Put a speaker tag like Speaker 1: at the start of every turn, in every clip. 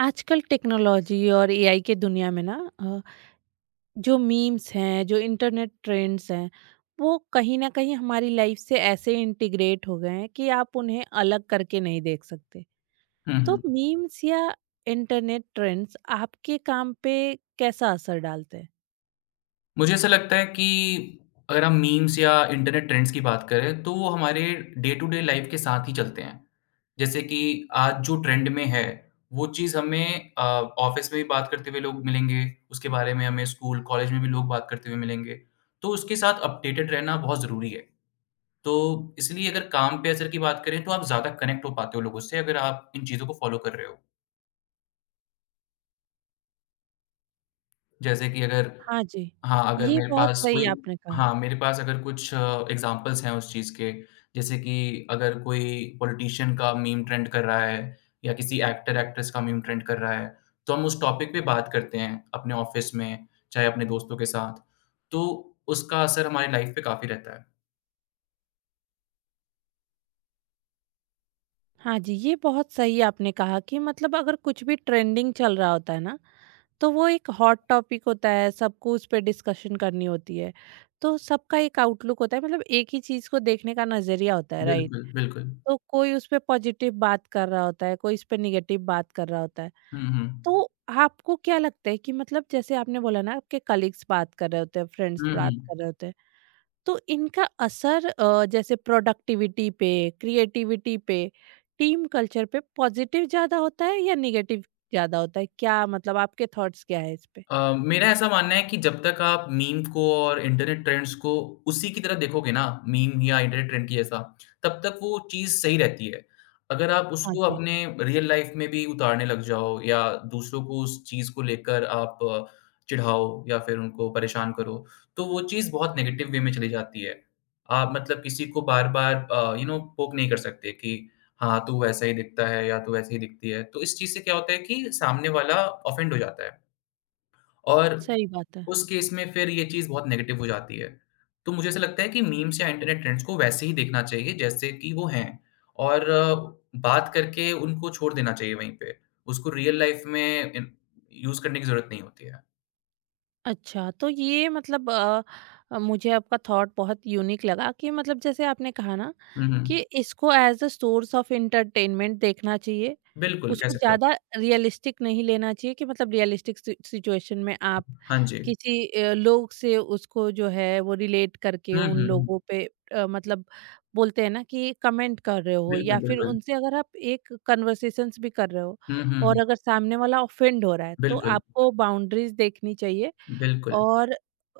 Speaker 1: आजकल टेक्नोलॉजी और एआई के दुनिया में ना अ, जो मीम्स हैं जो इंटरनेट ट्रेंड्स हैं वो कहीं ना कहीं हमारी लाइफ से ऐसे इंटीग्रेट हो गए हैं कि आप उन्हें अलग करके नहीं देख सकते।
Speaker 2: हुँ,
Speaker 1: तो
Speaker 2: हुँ।
Speaker 1: मीम्स या इंटरनेट ट्रेंड्स आपके काम पे कैसा असर डालते हैं?
Speaker 2: मुझे ऐसा लगता है कि अगर हम मीम्स या इंटरनेट ट्रेंड्स की बात करें, तो वो हमारे डे टू डे लाइफ़ के साथ ही चलते हैं। जैसे कि आज जो ट्रेंड में है, वो चीज़ हमें ऑफ़िस में भी बात करते हुए लोग मिलेंगे, उसके बारे में हमें स्कूल, कॉलेज में भी लोग बात करते हुए मिलेंगे। तो उसके साथ अपडेटेड रहना बहुत ज़रूरी है। तो इसलिए अगर काम पे असर की बात करें, तो आप ज़्यादा कनेक्ट हो पाते हो लोगों से, अगर आप इन चीज़ों को फ़ॉलो कर रहे हो। जैसे कि अगर
Speaker 1: हाँ जी,
Speaker 2: हाँ, अगर
Speaker 1: ये
Speaker 2: मेरे
Speaker 1: बहुत
Speaker 2: पास
Speaker 1: सही
Speaker 2: कोई
Speaker 1: आपने कहा।
Speaker 2: हाँ, मेरे पास अगर कुछ एग्ज़ाम्पल्स हैं उस चीज़ के, जैसे कि अगर कोई पॉलिटिशियन का मीम ट्रेंड कर रहा है या किसी एक्टर-एक्ट्रेस का मीम ट्रेंड कर रहा है, तो हम उस टॉपिक पे बात करते हैं अपने ऑफ़िस में, चाहे अपने दोस्तों के साथ, तो उसका असर हमारी लाइफ़ पे काफ़ी रहता है।
Speaker 1: कि मतलब अगर कुछ भी ट्रेंडिंग चल रहा होता है ना, तो वो एक हॉट टॉपिक होता है, सबको उस पे डिस्कशन करनी होती है। तो सबका एक आउटलुक होता है, मतलब एक ही चीज़ को देखने का नज़रिया होता है, राइट?
Speaker 2: बिल्कुल, बिल्कुल।
Speaker 1: तो कोई उस पे पॉजिटिव बात कर रहा होता है, कोई इस पे नेगेटिव बात कर रहा होता है।
Speaker 2: हुँ, हुँ।
Speaker 1: तो आपको क्या लगता है कि मतलब जैसे आपने बोला ना, आपके कलीग्स बात कर रहे होते हैं, फ्रेंड्स
Speaker 2: हुँ, हुँ।
Speaker 1: बात कर रहे होते हैं। तो इनका असर जैसे प्रोडक्टिविटी पे, क्रिएटिविटी पे, टीम कल्चर पे पॉजिटिव ज़्यादा होता है या नेगेटिव ज़्यादा होता है? क्या मतलब आपके थॉट्स क्या है इस पे?
Speaker 2: मेरा ऐसा मानना है कि जब तक आप मीम को और इंटरनेट ट्रेंड्स को उसी की तरह देखोगे ना, मीम या इंटरनेट ट्रेंड की जैसा, तब तक वो चीज़ सही रहती है। अगर आप
Speaker 1: हाँ
Speaker 2: उसको
Speaker 1: जी।
Speaker 2: अपने रियल लाइफ़ में भी उतारने लग जाओ या दूसरों को उस चीज़ को लेकर आप चिढ़ाओ या फिर उनको परेशान करो, तो वो चीज़ बहुत नेगेटिव वे में चली जाती है। आप मतलब किसी को बार-बार पोक नहीं कर सकते कि हाँ, तू वैसा ही दिखता है या तू वैसी ही दिखती है। तो इस चीज़ से क्या होता है कि सामने वाला ऑफेंड हो जाता है। और
Speaker 1: सही बात है।
Speaker 2: उस केस में फिर ये चीज़ बहुत नेगेटिव हो जाती है। तो मुझे ऐसा लगता है कि मीम्स या इंटरनेट ट्रेंड्स को वैसे ही देखना चाहिए जैसे कि वो हैं और बात करके उनको छोड़ देना चाहिए वहीं पे। उसको रियल लाइफ़ में इन यूज़ करने की ज़रूरत नहीं होती है।
Speaker 1: अच्छा, तो ये मतलब मुझे आपका थॉट बहुत यूनिक लगा कि मतलब जैसे आपने कहा ना
Speaker 2: हुँ,
Speaker 1: कि
Speaker 2: हुँ।
Speaker 1: इसको as a source of entertainment देखना चाहिए।
Speaker 2: बिल्कुल, कह
Speaker 1: उसको
Speaker 2: सकते हो
Speaker 1: ज़्यादा रियलिस्टिक नहीं लेना चाहिए कि मतलब रियलिस्टिक सि सिचुएशन में आप
Speaker 2: आप। हाँ जी।
Speaker 1: किसी लोग से उसको जो है वो रिलेट करके
Speaker 2: हुँ,
Speaker 1: उन
Speaker 2: हुँ, हुँ।
Speaker 1: लोगों पे मतलब बोलते हैं ना कि कमेंट कर रहे हो
Speaker 2: बिल्कुल,
Speaker 1: या फिर
Speaker 2: बिल्कुल।
Speaker 1: उनसे अगर आप एक कन्वर्सेशंस भी कर रहे हो।
Speaker 2: हुँ, हुँ, हुँ।
Speaker 1: और अगर सामने वाला ऑफेंड हो रहा है, तो
Speaker 2: बिल्कुल,
Speaker 1: आपको बाउंड्रीज़ देखनी चाहिए।
Speaker 2: बिल्कुल।
Speaker 1: और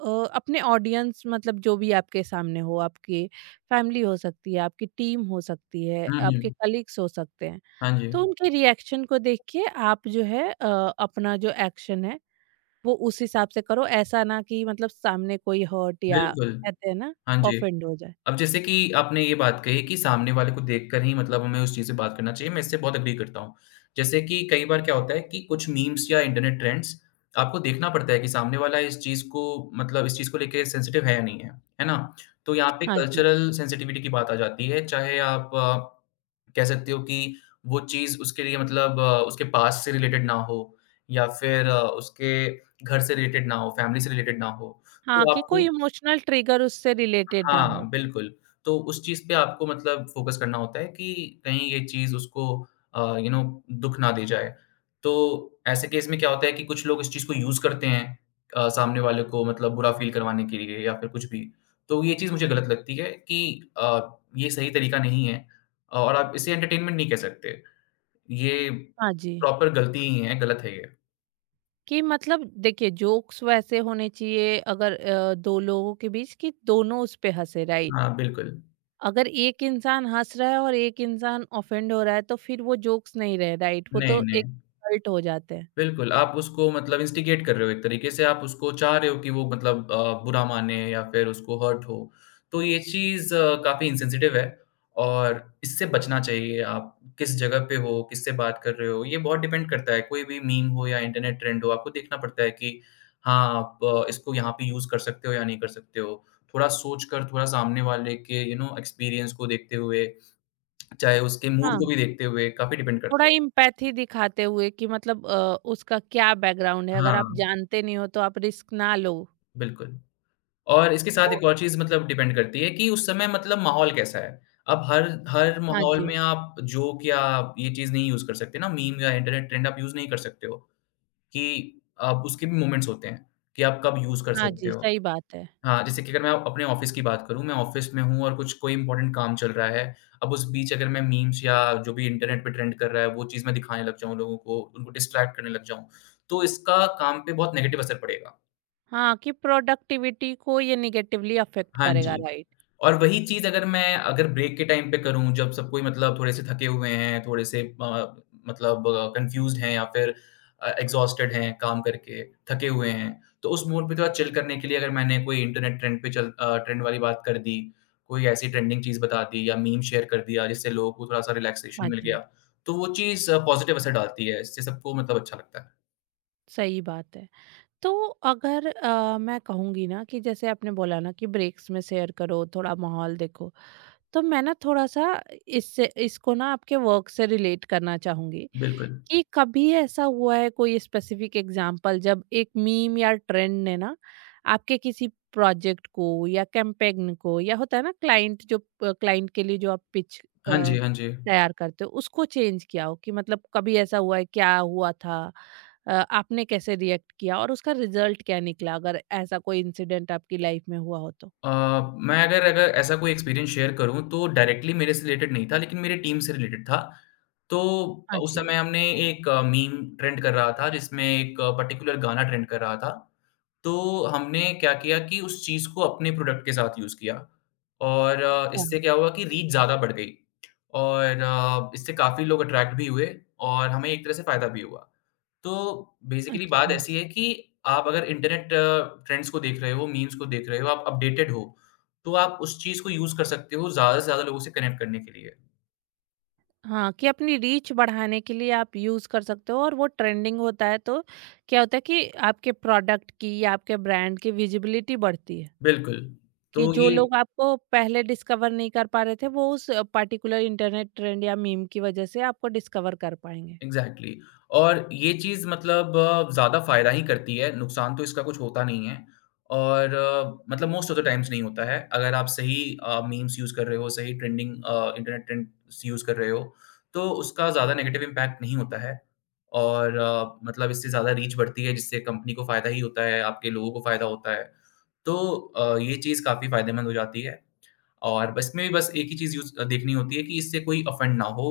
Speaker 1: अपने ऑडियंस, मतलब जो भी आपके सामने हो, आपकी फैमिली हो सकती है, आपकी टीम हो सकती है,
Speaker 2: हुँ,
Speaker 1: आपके
Speaker 2: हुँ।
Speaker 1: कलीग्स हो सकते हैं,
Speaker 2: हाँ जी।
Speaker 1: तो उनके रिएक्शन को देख के आप जो है अपना जो एक्शन है वो उस हिसाब से करो, ऐसा ना कि मतलब सामने कोई हर्ट, या
Speaker 2: बिल्कुल।
Speaker 1: कहते हैं ना,
Speaker 2: हाँ जी।
Speaker 1: ऑफेंड हो जाए।
Speaker 2: अब जैसे कि आपने ये बात कही कि सामने वाले को देखकर ही मतलब हमें उस चीज़ से बात करना चाहिए, मैं इससे बहुत एग्री करता हूँ। जैसे कि कई बार क्या होता है कि कुछ मीम्स या इंटरनेट ट्रेंड्स आपको देखना पड़ता है कि सामने वाला इस चीज़ को मतलब इस चीज़ को लेके सेंसिटिव है या नहीं है, है ना? तो यहाँ पे
Speaker 1: हाँ जी।
Speaker 2: कल्चरल सेंसिटिविटी की बात आ जाती है, चाहे आप कह सकते हो कि वो चीज़ उसके लिए मतलब उसके पास्ट से रिलेटेड ना हो या फिर उसके घर से रिलेटेड ना हो, फैमिली से रिलेटेड ना हो।
Speaker 1: हाँ,
Speaker 2: तो
Speaker 1: कि
Speaker 2: आपको
Speaker 1: कोई इमोशनल ट्रिगर उससे रिलेटेड ना
Speaker 2: हाँ,
Speaker 1: हो।
Speaker 2: बिल्कुल। तो उस चीज़ पे आपको मतलब फ़ोकस करना होता है कि कहीं ये चीज़ उसको अ, यू नो दुःख ना दे जाए। तो ऐसे केस में क्या होता है कि कुछ लोग इस चीज़ को यूज़ करते हैं सामने वाले को मतलब बुरा फ़ील करवाने के लिए या फिर कुछ भी। तो ये चीज़ मुझे गलत लगती है कि ये सही तरीका नहीं है और आप इसे एंटरटेनमेंट नहीं कह सकते। ये
Speaker 1: हाँ जी,
Speaker 2: प्रॉपर गलती ही है, गलत है ये।
Speaker 1: कि मतलब देखिए जोक्स वैसे होने चाहिए अगर 2 लोगों के बीच कि दोनों उस पे हँसे, राइट?
Speaker 2: हाँ, बिल्कुल।
Speaker 1: अगर एक इंसान हंस रहा है और एक इंसान ऑफेंड हो रहा है, तो फिर वो जोक्स नहीं रहे, राइट? वो
Speaker 2: नहीं,
Speaker 1: तो
Speaker 2: नहीं।
Speaker 1: एक हर्ट हो जाते हैं।
Speaker 2: बिल्कुल, आप उसको मतलब इंस्टिगेट कर रहे हो एक तरीके से आप उसको चाह रहे हो कि वो मतलब बुरा माने या फिर उसको हर्ट हो। तो ये चीज़ काफ़ी इनसेंसिटिव है और इससे बचना चाहिए। आप किस जगह पे हो, किससे बात कर रहे हो, ये बहुत डिपेंड करता है। कोई भी मीम हो या इंटरनेट ट्रेंड हो, आपको देखना पड़ता है कि हाँ, आप इसको यहाँ पे यूज़ कर सकते हो या नहीं कर सकते हो। थोड़ा सोच कर, थोड़ा सामने वाले के एक्सपीरियंस को देखते हुए, चाहे उसके मूड को
Speaker 1: हाँ,
Speaker 2: भी देखते हुए, काफ़ी डिपेंड
Speaker 1: थोड़ा
Speaker 2: करता है।
Speaker 1: इम्पैथी दिखाते हुए कि मतलब उसका क्या बैकग्राउंड है,
Speaker 2: हाँ,
Speaker 1: अगर आप जानते नहीं हो तो आप रिस्क ना लो।
Speaker 2: बिल्कुल। और इसके साथ
Speaker 1: तो
Speaker 2: एक और चीज़ मतलब डिपेंड करती है कि उस समय मतलब माहौल कैसा है। अब हर हर
Speaker 1: हाँ
Speaker 2: माहौल
Speaker 1: जी।
Speaker 2: में आप जोक या ये चीज़ नहीं यूज़ कर सकते ना, मीम या इंटरनेट ट्रेंड आप यूज़ नहीं कर सकते हो कि आप उसके भी मोमेंट्स होते हैं कि आप कब यूज़ कर
Speaker 1: हाँ
Speaker 2: सकते
Speaker 1: जी,
Speaker 2: हो।
Speaker 1: सही बात है।
Speaker 2: हाँ, जैसे कि अगर मैं अपने ऑफ़िस की बात करूँ, मैं ऑफ़िस में हूँ और कुछ कोई इम्पोर्टेंट काम चल रहा है। अब उस बीच अगर मैं मीम्स या जो भी इंटरनेट पे ट्रेंड कर रहा है, वो चीज़ मैं दिखाने लग जाऊँ लोगों को, उनको डिस्ट्रैक्ट करने लग जाऊँ, तो इसका काम पे बहुत नेगेटिव असर पड़ेगा।
Speaker 1: हाँ, कि प्रोडक्टिविटी को ये निगेटिवली अफेक्ट
Speaker 2: हाँ
Speaker 1: करेगा,
Speaker 2: जी।
Speaker 1: राइट?
Speaker 2: और वही चीज़ अगर मैं अगर ब्रेक के टाइम पे करूँ जब सब कोई मतलब थोड़े-से थके हुए हैं, थोड़े-से मतलब कन्फ्यूज़्ड हैं या फिर एग्ज़ॉस्टेड हैं काम करके, थके हुए हैं, तो उस मूड पे थोड़ा चिल करने के लिए अगर मैंने कोई इंटरनेट ट्रेंड पे चल अ, ट्रेंड वाली बात कर दी, कोई ऐसी ट्रेंडिंग चीज़ बता दी या मीम शेयर कर दिया जिससे लोगों को थोड़ा-सा रिलैक्सेशन
Speaker 1: हाँ
Speaker 2: मिल गया,
Speaker 1: जी,
Speaker 2: तो वो चीज़ पॉज़िटिव असर डालती है, इससे सबको मतलब अच्छा लगता है।
Speaker 1: सही बात है। तो अगर मैं कहूँगी ना, कि जैसे आपने बोला ना कि ब्रेक्स में शेयर करो, थोड़ा माहौल देखो, तो मैं ना थोड़ा-सा इससे इसको ना आपके वर्क से रिलेट करना चाहूँगी
Speaker 2: बिल्कुल।
Speaker 1: कि कभी ऐसा हुआ है कोई स्पेसिफिक एग्जांपल, जब एक मीम या ट्रेंड ने ना आपके किसी प्रोजेक्ट को, या कैंपेन को, या होता है ना क्लाइंट, जो क्लाइंट के लिए जो आप पिच
Speaker 2: हाँ जी,
Speaker 1: अ,
Speaker 2: हाँ जी।
Speaker 1: तैयार करते हो उसको चेंज किया हो, कि मतलब कभी ऐसा हुआ है, क्या हुआ था? आपने कैसे रिएक्ट किया और उसका रिजल्ट क्या निकला? अगर ऐसा कोई इंसिडेंट आपकी लाइफ में हुआ हो तो?
Speaker 2: अ, मैं अगर अगर ऐसा कोई एक्सपीरियंस शेयर करूँ तो डायरेक्टली मेरे से रिलेटेड नहीं था लेकिन मेरी टीम से रिलेटेड था। तो
Speaker 1: हाँ
Speaker 2: उस
Speaker 1: जी।
Speaker 2: समय हमने एक मीम ट्रेंड कर रहा था जिसमें एक पर्टिकुलर गाना ट्रेंड कर रहा था। तो हमने क्या किया कि उस चीज़ को अपने प्रोडक्ट के साथ यूज़ किया और इससे
Speaker 1: अच्छा।
Speaker 2: क्या हुआ कि रीच ज़्यादा बढ़ गई और इससे काफ़ी लोग अट्रैक्ट भी हुए और हमें एक तरह से फ़ायदा भी हुआ। तो बेसिकली बात
Speaker 1: अच्छा।
Speaker 2: ऐसी है कि आप अगर इंटरनेट ट्रेंड्स को देख रहे हो, मीम्स को देख रहे हो, आप अपडेटेड हो, तो आप उस चीज़ को यूज़ कर सकते हो ज़्यादा से ज़्यादा लोगों से कनेक्ट करने के लिए।
Speaker 1: हाँ, कि अपनी रीच बढ़ाने के लिए आप यूज़ कर सकते हो, और वो ट्रेंडिंग होता है तो क्या होता है कि आपके प्रोडक्ट की या आपके ब्रांड की विजिबिलिटी बढ़ती है,
Speaker 2: बिल्कुल,
Speaker 1: कि
Speaker 2: तो
Speaker 1: जो
Speaker 2: ये
Speaker 1: लोग आपको पहले डिस्कवर नहीं कर पा रहे थे, वो उस पर्टिकुलर इंटरनेट ट्रेंड या मीम की वजह से आपको डिस्कवर कर पाएँगे।
Speaker 2: एग्ज़ैक्टली और ये चीज़ मतलब ज़्यादा फ़ायदा ही करती है, नुकसान तो इसका कुछ होता नहीं है और मतलब मोस्ट ऑफ द टाइम्स नहीं होता है। अगर आप सही मीम्स यूज़ कर रहे हो, सही ट्रेंडिंग इंटरनेट ट्रेंड्स यूज़ कर रहे हो, तो उसका ज़्यादा नेगेटिव इम्पैक्ट नहीं होता है और मतलब इससे ज़्यादा रीच बढ़ती है, जिससे कंपनी को फ़ायदा ही होता है, आपके लोगों को फ़ायदा होता है। तो ये चीज़ काफ़ी फ़ायदेमंद हो जाती है और बस इसमें बस एक ही चीज़ यूज़ देखनी होती है कि इससे कोई ऑफेंड ना हो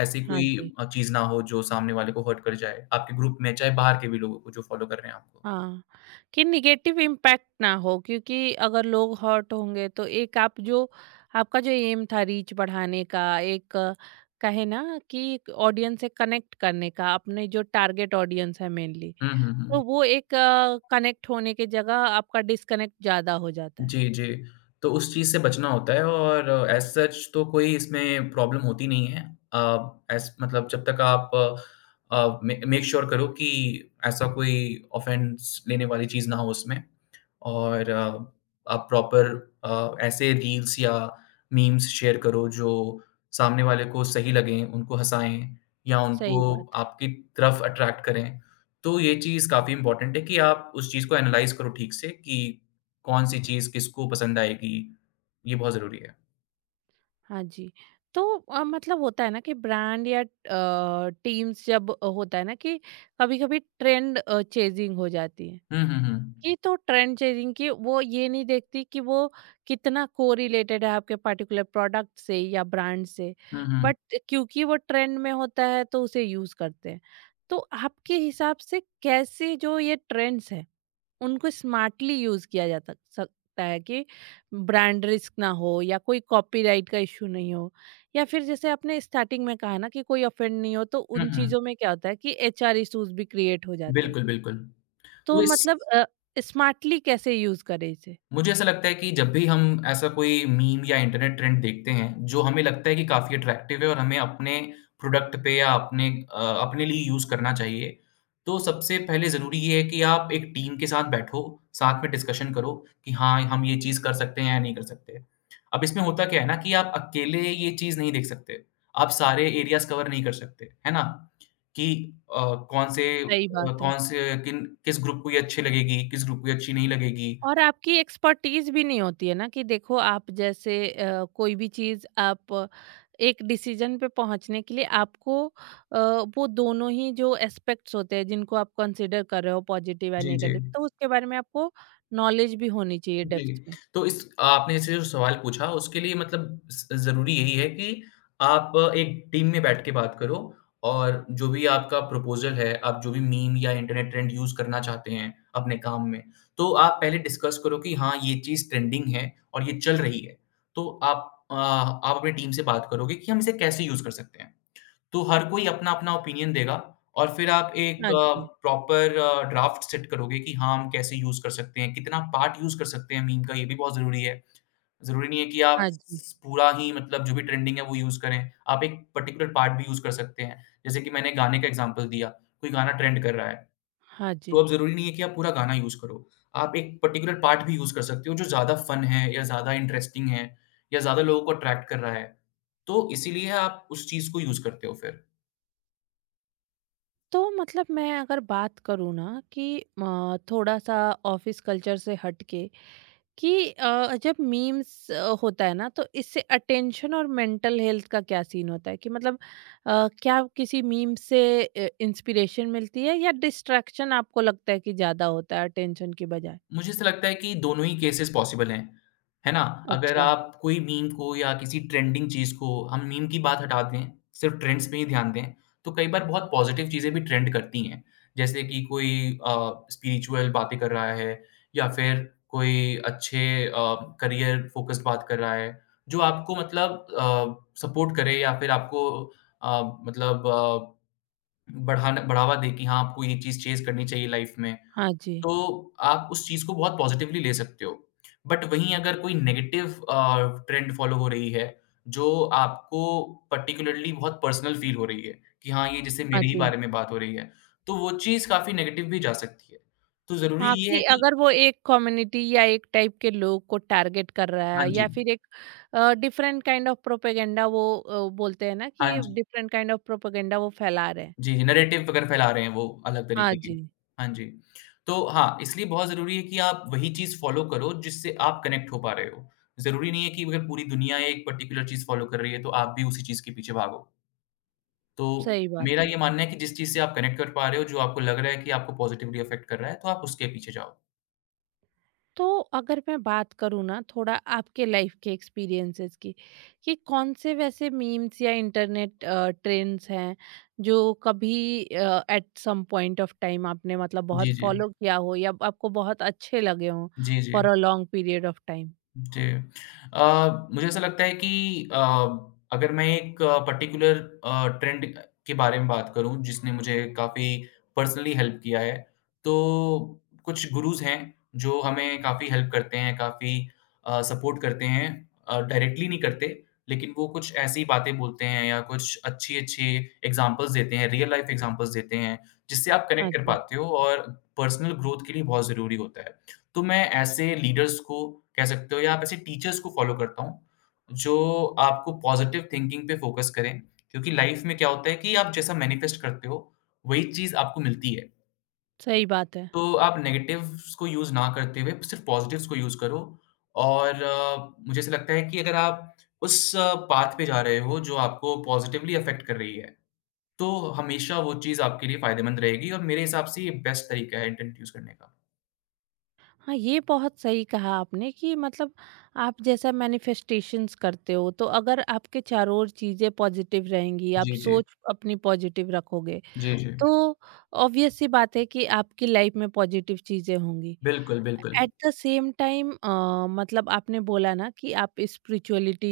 Speaker 2: ऐसी
Speaker 1: हाँ
Speaker 2: कोई
Speaker 1: जी।
Speaker 2: चीज़ ना हो जो सामने वाले को हर्ट कर जाए, आपके ग्रुप में चाहे बाहर के भी लोगों को जो फ़ॉलो कर रहे हैं आपको।
Speaker 1: हाँ, कि निगेटिव इम्पैक्ट ना हो, क्योंकि अगर लोग हर्ट होंगे तो एक आप जो, आपका जो एम था रीच बढ़ाने का, एक कहे ना कि ऑडियंस से कनेक्ट करने का अपने जो टारगेट ऑडियंस है मेनली,
Speaker 2: हुँ, हुँ,
Speaker 1: तो
Speaker 2: हुँ।
Speaker 1: वो एक कनेक्ट होने की जगह आपका डिसकनेक्ट ज्यादा हो जाता है।
Speaker 2: जी, जी। तो उस चीज़ से बचना होता है और एज़ सच तो कोई इसमें प्रॉब्लम होती नहीं है। अ, एज़ मतलब जब तक आप अ, मे मेक श्योर करो कि ऐसा कोई ऑफ़ेंस लेने वाली चीज़ ना हो उसमें। और आप प्रॉपर ऐसे रील्स या मीम्स शेयर करो जो सामने वाले को सही लगें, उनको हँसाएँ या
Speaker 1: सही
Speaker 2: उनको
Speaker 1: बात है।
Speaker 2: आपकी तरफ अट्रैक्ट करें। तो ये चीज़ काफ़ी इम्पोर्टेंट है कि आप उस चीज़ को एनालाइज़ करो ठीक से कि कौन-सी चीज़ किसको पसंद आएगी, ये बहुत ज़रूरी है।
Speaker 1: हाँ जी। तो मतलब होता है ना कि ब्रांड या टीम्स जब, होता है ना कि कभी कभी ट्रेंड चेजिंग हो जाती है,
Speaker 2: हुँ, हुँ, हुँ।
Speaker 1: कि तो ट्रेंड चेजिंग की वो ये नहीं देखती कि वो कितना कोरिलेटेड है आपके पर्टिकुलर प्रोडक्ट से या ब्रांड से,
Speaker 2: हुँ, हुँ।
Speaker 1: बट क्योंकि वो ट्रेंड में होता है तो उसे यूज करते हैं। तो आपके हिसाब से कैसे जो ये ट्रेंड्स है उनको स्मार्टली यूज किया सकता है, कि ब्रांड रिस्क ना हो, या कोई कॉपीराइट का इशू नहीं हो, या फिर जैसे आपने स्टार्टिंग में कहा ना कि कोई ऑफेंड नहीं हो। तो
Speaker 2: हुँ,
Speaker 1: उन
Speaker 2: हुँ।
Speaker 1: चीजों में क्या होता है कि एचआर इश्यूज भी क्रिएट हो जाते हैं।
Speaker 2: बिल्कुल, बिल्कुल।
Speaker 1: तो
Speaker 2: तो इस
Speaker 1: मतलब स्मार्टली कैसे यूज़ करें इसे?
Speaker 2: मुझे ऐसा लगता है कि जब भी हम ऐसा कोई मीम या इंटरनेट ट्रेंड देखते हैं, जो हमें लगता है कि काफ़ी अट्रैक्टिव है और हमें अपने प्रोडक्ट पे या अपने अपने लिए यूज़ करना चाहिए, तो सबसे पहले ज़रूरी ये है कि आप एक टीम के साथ बैठो, साथ में डिस्कशन करो कि हाँ, हम ये चीज़ कर सकते हैं या नहीं कर सकते। अब इसमें होता क्या है ना कि आप अकेले ये चीज़ नहीं देख सकते, आप सारे एरियाज़ कवर नहीं कर सकते, है ना? कि
Speaker 1: सही
Speaker 2: अ,
Speaker 1: बात है।
Speaker 2: कौन से किन किस ग्रुप को ये अच्छी लगेगी, किस ग्रुप को ये अच्छी नहीं लगेगी।
Speaker 1: और आपकी एक्सपर्टीज़ भी नहीं होती है ना, कि देखो आप जैसे कोई भी चीज़ आप एक डिसीज़न पे पहुँचने के लिए आपको वो दोनों ही जो एस्पेक्ट्स होते हैं जिनको आप कंसीडर कर रहे हो, पॉजिटिव या
Speaker 2: जी, जी।
Speaker 1: नेगेटिव, तो उसके बारे में आपको नॉलेज भी होनी चाहिए
Speaker 2: जी,
Speaker 1: डेप्थ में।
Speaker 2: तो इस आपने जैसे जो सवाल पूछा उसके लिए मतलब ज़ ज़रूरी यही है कि आप एक टीम में बैठ के बात करो और जो भी आपका प्रपोज़ल है, आप जो भी मीम या इंटरनेट ट्रेंड यूज़ करना चाहते हैं अपने काम में, तो आप पहले डिस्कस करो कि हाँ, ये चीज़ ट्रेंडिंग है और ये चल रही है। तो आप अपनी टीम से बात करोगे कि हम इसे कैसे यूज़ कर सकते हैं। तो हर कोई अपना-अपना ओपिनियन देगा और फिर आप एक
Speaker 1: हाँ जी।
Speaker 2: प्रॉपर ड्राफ्ट सेट करोगे कि हाँ, हम कैसे यूज़ कर सकते हैं, कितना पार्ट यूज़ कर सकते हैं मीम का, ये भी बहुत ज़रूरी है। ज़रूरी नहीं है कि आप
Speaker 1: हाँ जी।
Speaker 2: स पूरा ही मतलब जो भी ट्रेंडिंग है, वो यूज़ करें। आप एक पर्टिकुलर पार्ट भी यूज़ कर सकते हैं। जैसे कि मैंने गाने का एग्ज़ाम्पल दिया, कोई गाना ट्रेंड कर रहा है,
Speaker 1: हाँ
Speaker 2: तो
Speaker 1: जी।
Speaker 2: अब ज़रूरी नहीं है कि आप पूरा गाना यूज़ करो। आप एक पर्टिकुलर पार्ट भी यूज़ कर सकते हो, जो ज़्यादा फन है या ज़्यादा इंटरेस्टिंग है या ज़्यादा लोगों को अट्रैक्ट कर रहा है। तो इसीलिए आप उस चीज़ को यूज़ करते हो फिर।
Speaker 1: तो मतलब मैं अगर बात करूँ ना कि थोड़ा-सा ऑफ़िस कल्चर से हट के, कि जब मीम्स होता है ना, तो इससे अटेंशन और मेंटल हेल्थ का क्या सीन होता है, कि मतलब क्या किसी मीम से इंस्पिरेशन मिलती है, या डिस्ट्रैक्शन आपको लगता है कि ज़्यादा होता है अटेंशन के बजाय?
Speaker 2: मुझे ऐसा लगता है कि दोनों ही केसेस पॉसिबल हैं, है ना? अगर
Speaker 1: अच्छा,
Speaker 2: आप कोई मीम को या किसी ट्रेंडिंग चीज़ को हम मीम की बात हटा दें, सिर्फ ट्रेंड्स पे ही ध्यान दें, तो कई बार बहुत पॉजिटिव चीज़ें भी ट्रेंड करती हैं। जैसे कि कोई स्पिरिचुअल बातें कर रहा है या फिर कोई अच्छे अ, करियर फ़ोकस्ड बात कर रहा है, जो आपको मतलब सपोर्ट करे या फिर आपको अ, मतलब अ, बढ़ाना बढ़ावा दे कि हाँ, आपको ये चीज़ चेज़ करनी चाहिए लाइफ़ में।
Speaker 1: हाँ जी,
Speaker 2: तो आप उस चीज़ को बहुत पॉज़िटिवली ले सकते हो। बट वहीं अगर कोई नेगेटिव ट्रेंड फ़ॉलो हो रही है, जो आपको पार्टिकुलरली बहुत पर्सनल फ़ील हो रही है, कि हाँ, ये जैसे
Speaker 1: हाँ
Speaker 2: मेरे ही
Speaker 1: जी।
Speaker 2: बारे में बात हो रही है, तो वो चीज़ काफ़ी नेगेटिव भी जा सकती है। तो ज़रूरी
Speaker 1: हाँ,
Speaker 2: ये है
Speaker 1: कि
Speaker 2: कि
Speaker 1: अगर वो एक कम्युनिटी या एक टाइप के लोग को टारगेट कर रहा
Speaker 2: हाँ
Speaker 1: है,
Speaker 2: जी,
Speaker 1: या फिर एक डिफरेंट काइंड ऑफ प्रोपेगेंडा वो, बोलते हैं ना
Speaker 2: हाँ
Speaker 1: कि
Speaker 2: जी।
Speaker 1: डिफरेंट काइंड ऑफ प्रोपेगेंडा वो फैला रहे हैं।
Speaker 2: जी, नैरेटिव अगर फैला रहे हैं वो अलग
Speaker 1: हाँ
Speaker 2: तरीके की।
Speaker 1: जी,
Speaker 2: हाँ जी। तो हाँ, इसलिए बहुत ज़रूरी है कि आप वही चीज़ फ़ॉलो करो जिससे आप कनेक्ट हो पा रहे हो। ज़रूरी नहीं है कि अगर पूरी दुनिया एक पर्टिकुलर चीज़ फ़ॉलो कर रही है तो आप भी उसी चीज़ के पीछे भागो। तो
Speaker 1: सही बात
Speaker 2: मेरा
Speaker 1: है।
Speaker 2: ये मानना है कि जिस चीज़ से आप कनेक्ट कर पा रहे हो, जो आपको लग रहा है कि आपको पॉज़िटिवली अफ़ेक्ट कर रहा है, तो आप उसके पीछे जाओ।
Speaker 1: तो अगर मैं बात करूँ ना थोड़ा आपके लाइफ के एक्सपीरियंसेस की, कि कौन से वैसे मीम्स या इंटरनेट ट्रेंड्स हैं जो कभी at some point of time आपने मतलब
Speaker 2: जी,
Speaker 1: बहुत
Speaker 2: जी।
Speaker 1: फॉलो किया हो या आपको बहुत अच्छे लगे हों
Speaker 2: जी,
Speaker 1: फॉर
Speaker 2: जी।
Speaker 1: A long period of time.
Speaker 2: जी। मुझे ऐसा लगता है कि अगर मैं एक पर्टिकुलर ट्रेंड के बारे में बात करूँ जिसने मुझे काफ़ी पर्सनली हेल्प किया है, तो कुछ गुरुज़ हैं जो हमें काफ़ी हेल्प करते हैं, काफ़ी सपोर्ट करते हैं। डायरेक्टली नहीं करते, लेकिन वो कुछ ऐसी बातें बोलते हैं या कुछ अच्छी-अच्छी एग्ज़ाम्पल्स देते हैं, रियल लाइफ़ एग्ज़ाम्पल्स देते हैं, जिससे आप
Speaker 1: हाँ
Speaker 2: कनेक्ट कर
Speaker 1: जी।
Speaker 2: पाते हो और पर्सनल ग्रोथ के लिए बहुत ज़रूरी होता है। तो मैं ऐसे लीडर्स को कह सकते हो या आप ऐसे टीचर्स को फ़ॉलो करता हूँ, जो आपको पॉज़िटिव थिंकिंग पे फ़ोकस करें क्योंकि लाइफ़ में क्या होता है कि आप जैसा मैनिफेस्ट करते हो, वही चीज़ आपको मिलती है।
Speaker 1: सही बात है।
Speaker 2: तो आप नेगेटिव्स को यूज़ ना करते हुए सिर्फ़ पॉज़िटिव्स को यूज़ करो और मुझे ऐसा लगता है कि अगर आप उस पाथ पे जा रहे हो जो आपको पॉज़िटिवली अफ़ेक्ट कर रही है, तो हमेशा वो चीज़ आपके लिए फ़ायदेमंद रहेगी और मेरे हिसाब से ये बेस्ट तरीका है इंटरनेट यूज़ करने का।
Speaker 1: हाँ, ये बहुत सही कहा आपने कि मतलब आप जैसा मैनिफेस्टेशंस करते हो, तो अगर आपके चारों ओर चीज़ें पॉजिटिव रहेंगी, आप
Speaker 2: जी, जी।
Speaker 1: सोच अपनी पॉजिटिव रखोगे,
Speaker 2: जी, जी।
Speaker 1: तो ऑब्वियस सी बात है कि आपकी लाइफ में पॉजिटिव चीज़ें होंगी।
Speaker 2: बिल्कुल, बिल्कुल।
Speaker 1: एट द सेम टाइम मतलब आपने बोला ना कि आप स्पिरिचुअलिटी,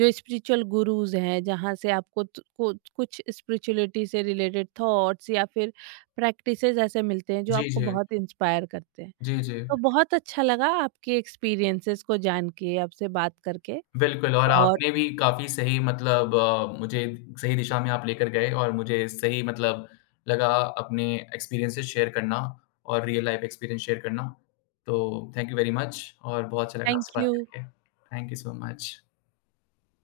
Speaker 1: जो स्पिरिचुअल गुरुज हैं, जहाँ से आपको त को कुछ स्पिरिचुअलिटी से रिलेटेड थॉट्स या फिर प्रैक्टिसेज़ ऐसे मिलते हैं, जो
Speaker 2: जी,
Speaker 1: आपको
Speaker 2: जी।
Speaker 1: बहुत इंस्पायर करते हैं।
Speaker 2: जी, जी।
Speaker 1: तो बहुत अच्छा लगा आपके एक्सपीरियंसेस को जान के, आपसे बात करके
Speaker 2: बिल्कुल और
Speaker 1: और
Speaker 2: आपने भी काफ़ी सही मतलब मुझे सही दिशा में आप लेकर गए और मुझे सही मतलब लगा अपने एक्सपीरियंसेस शेयर करना और रियल लाइफ एक्सपीरियंस शेयर करना। तो थैंक यू वेरी मच और बहुत अच्छा लगा
Speaker 1: थैंक
Speaker 2: आपसे बात
Speaker 1: यू।
Speaker 2: करके। Thank you so much.